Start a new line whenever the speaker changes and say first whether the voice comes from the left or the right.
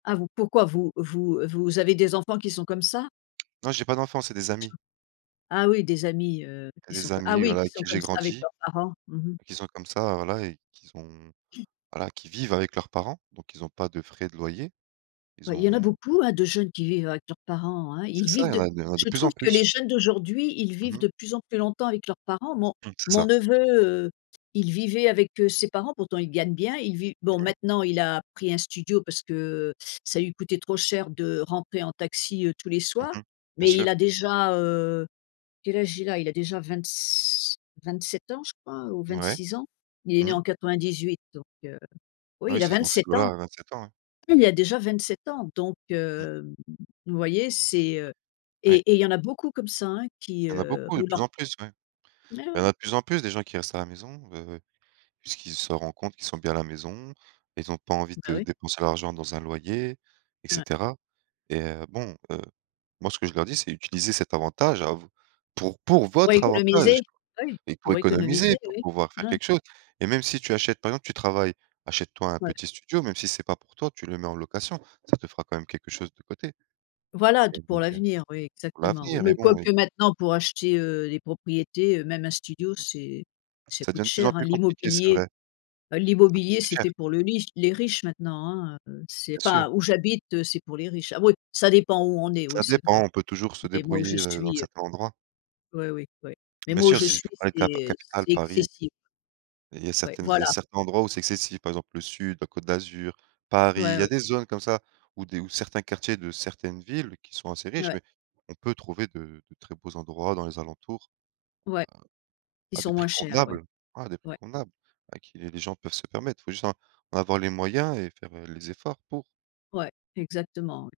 left: Ah vous pourquoi vous vous, heu, vous avez des enfants qui sont comme ça?
right: Non, j'ai pas d'enfants, c'est des amis.
left: [unintelligible] Ah oui, des amis, heu,
right: Il
left: qui
right: y a
left: sont
right: des
left: co ah
right: amis,
left: oui,
right: voilà,
left: qui
right: avec qui
left: sont
right: j'ai
left: comme ça avec
right: grandi,
left: leurs parents. Mmh mh.
right: ben, qui sont comme ça, heu, voilà et qui sont, voilà, qui vivent avec leurs parents, donc ils ont pas de frais de loyer. Ils
left: Bah, il y en a
right: ont
left: beaucoup, hein, de jeunes qui vivent avec leurs parents, hein?
right: C'est
left: Ils
right: ça,
left: vivent
right: il y en
left: de
right: a il y en a de
left: je
right: plus
left: trouve
right: en
left: que les
right: plus.
left: jeunes d'aujourd'hui, ils
right: Mmh
left: vivent
right: mh.
left: de plus en plus longtemps avec leurs parents. Mon
right: Mmh. C'est
left: mon
right: ça.
left: neveu, heu, il vivait avec, heu, ses parents- pourtant il gagne bien- il vit bon,
right: Mmh mh.
left: maintenant, il a pris un studio parce que, heu, ça lui coûtait trop cher de rentrer en taxi, heu, tous les
right: Mmh
left: soirs,
right: mh. Bien
left: mais il
right: sûr.
left: a déjà, heu quel âge il a? il a déjà vingt-s 27 ans, je crois ou
right: Mouais.
left: 26 ans. Il il est né
right: Mmh.
left: en 98 donc heu.
right: Ah
left: Oui,
right: oui,
left: il
right: c'est dans ces
left: a
right: eaux-là
left: ans,
right: hein, 27 ans, ouais.
left: il a déjà vingt-sept ans donc
right: Mmh.
left: hem, vous voyez? C'est heu et
right: Ouais.
left: et il y en a beaucoup comme ça, hein, qui,
right: Il y en a
left: heu,
right: beaucoup, de
left: pour
right: plus
left: leur
right: en plus, ouais.
left: Mais
right: Il y
left: ouais.
right: en a de plus en plus, des gens qui restent à la maison, heu, puisqu'ils se rend compte qu'ils sont bien à la maison. Ils ont pas envie
left: Ben
right: de
left: oui.
right: dépenser l'argent dans un loyer et
left: Ouais.
right: cetera, et heu, bon, heu, moi ce que je leur dis, c'est: «Utilisez cet avantage à vous pour pour
left: Pour
right: votre
left: économiser.
right: avantage
left: Ouais.
right: et pour
left: Pour économiser,
right: économiser, pour
left: oui.
right: pouvoir faire
left: Ouais.
right: quelque chose. Et même si tu, achètes, par exemple, tu travailles, achète-toi un
left: Ouais.
right: petit studio, même si c'est pas pour toi, tu le mets en location, ça te fera quand même quelque chose de côté».
left: Voilà, d pour
right: [unintelligible]
left: l'avenir, oui,
right: Pour
left: exactement, oui.
right: l'avenir,
left: Mais
right: mais bon, oui.
left: quoique maintenant pour acheter, heu, les propriétés, heu, même un
right: C'est
left: studio, c'est
right: ça.
left: ça
right: Ça
left: coûte
right: devient de plus en
left: cher, hein?
right: plus compliqué, c'est
left: L'immobilier,
right: vrai.
left: bah, l'immobilier
right: C'est
left: c'est
right: cher.
left: fait pour le riche les riches maintenant, hein, heu. C'est
right: Bien sûr.
left: enfin où j'habite, heu, c'est pour les riches. Ah oui, ça dépend où on est, oui,
right: Ça
left: c'est vrai.
right: dépend. On peut toujours se
left: Mais moi, où je
right: débrouiller, heu, dans
left: suis, heu
right: certains endroits.
left: Ouais, oui, ouais. Mais
right: Bien
left: moi, où
right: sûr,
left: je
right: si
left: suis,
right: vous parlez de cap
left: c'est
right: capitales,
left: c'est
right: Paris.
left: excessif.
right: Il y a Il y a
left: Ouais,
right: certaines il y a
left: voilà.
right: certains endroits où c'est excessif, par exemple, le sud, la Côte d'Azur, Paris, il
left: Ouais,
right: y a
left: oui.
right: des zones comme ça où des où certains quartiers de certaines villes qui sont assez riches,
left: Ouais.
right: mais on peut trouver de de très beaux endroits dans les alentours
left: Ouais. Ils
right: à à
left: sont
right: des
left: moins
right: prix
left: chers, ouais.
right: convenables, hein, à des prix
left: Ouais,
right: convenables, à qu'il y a des gens peuvent se permettre. Il faut juste en en avoir les moyens et faire, heu, les efforts pour.
left: Ouais, exactement, oui.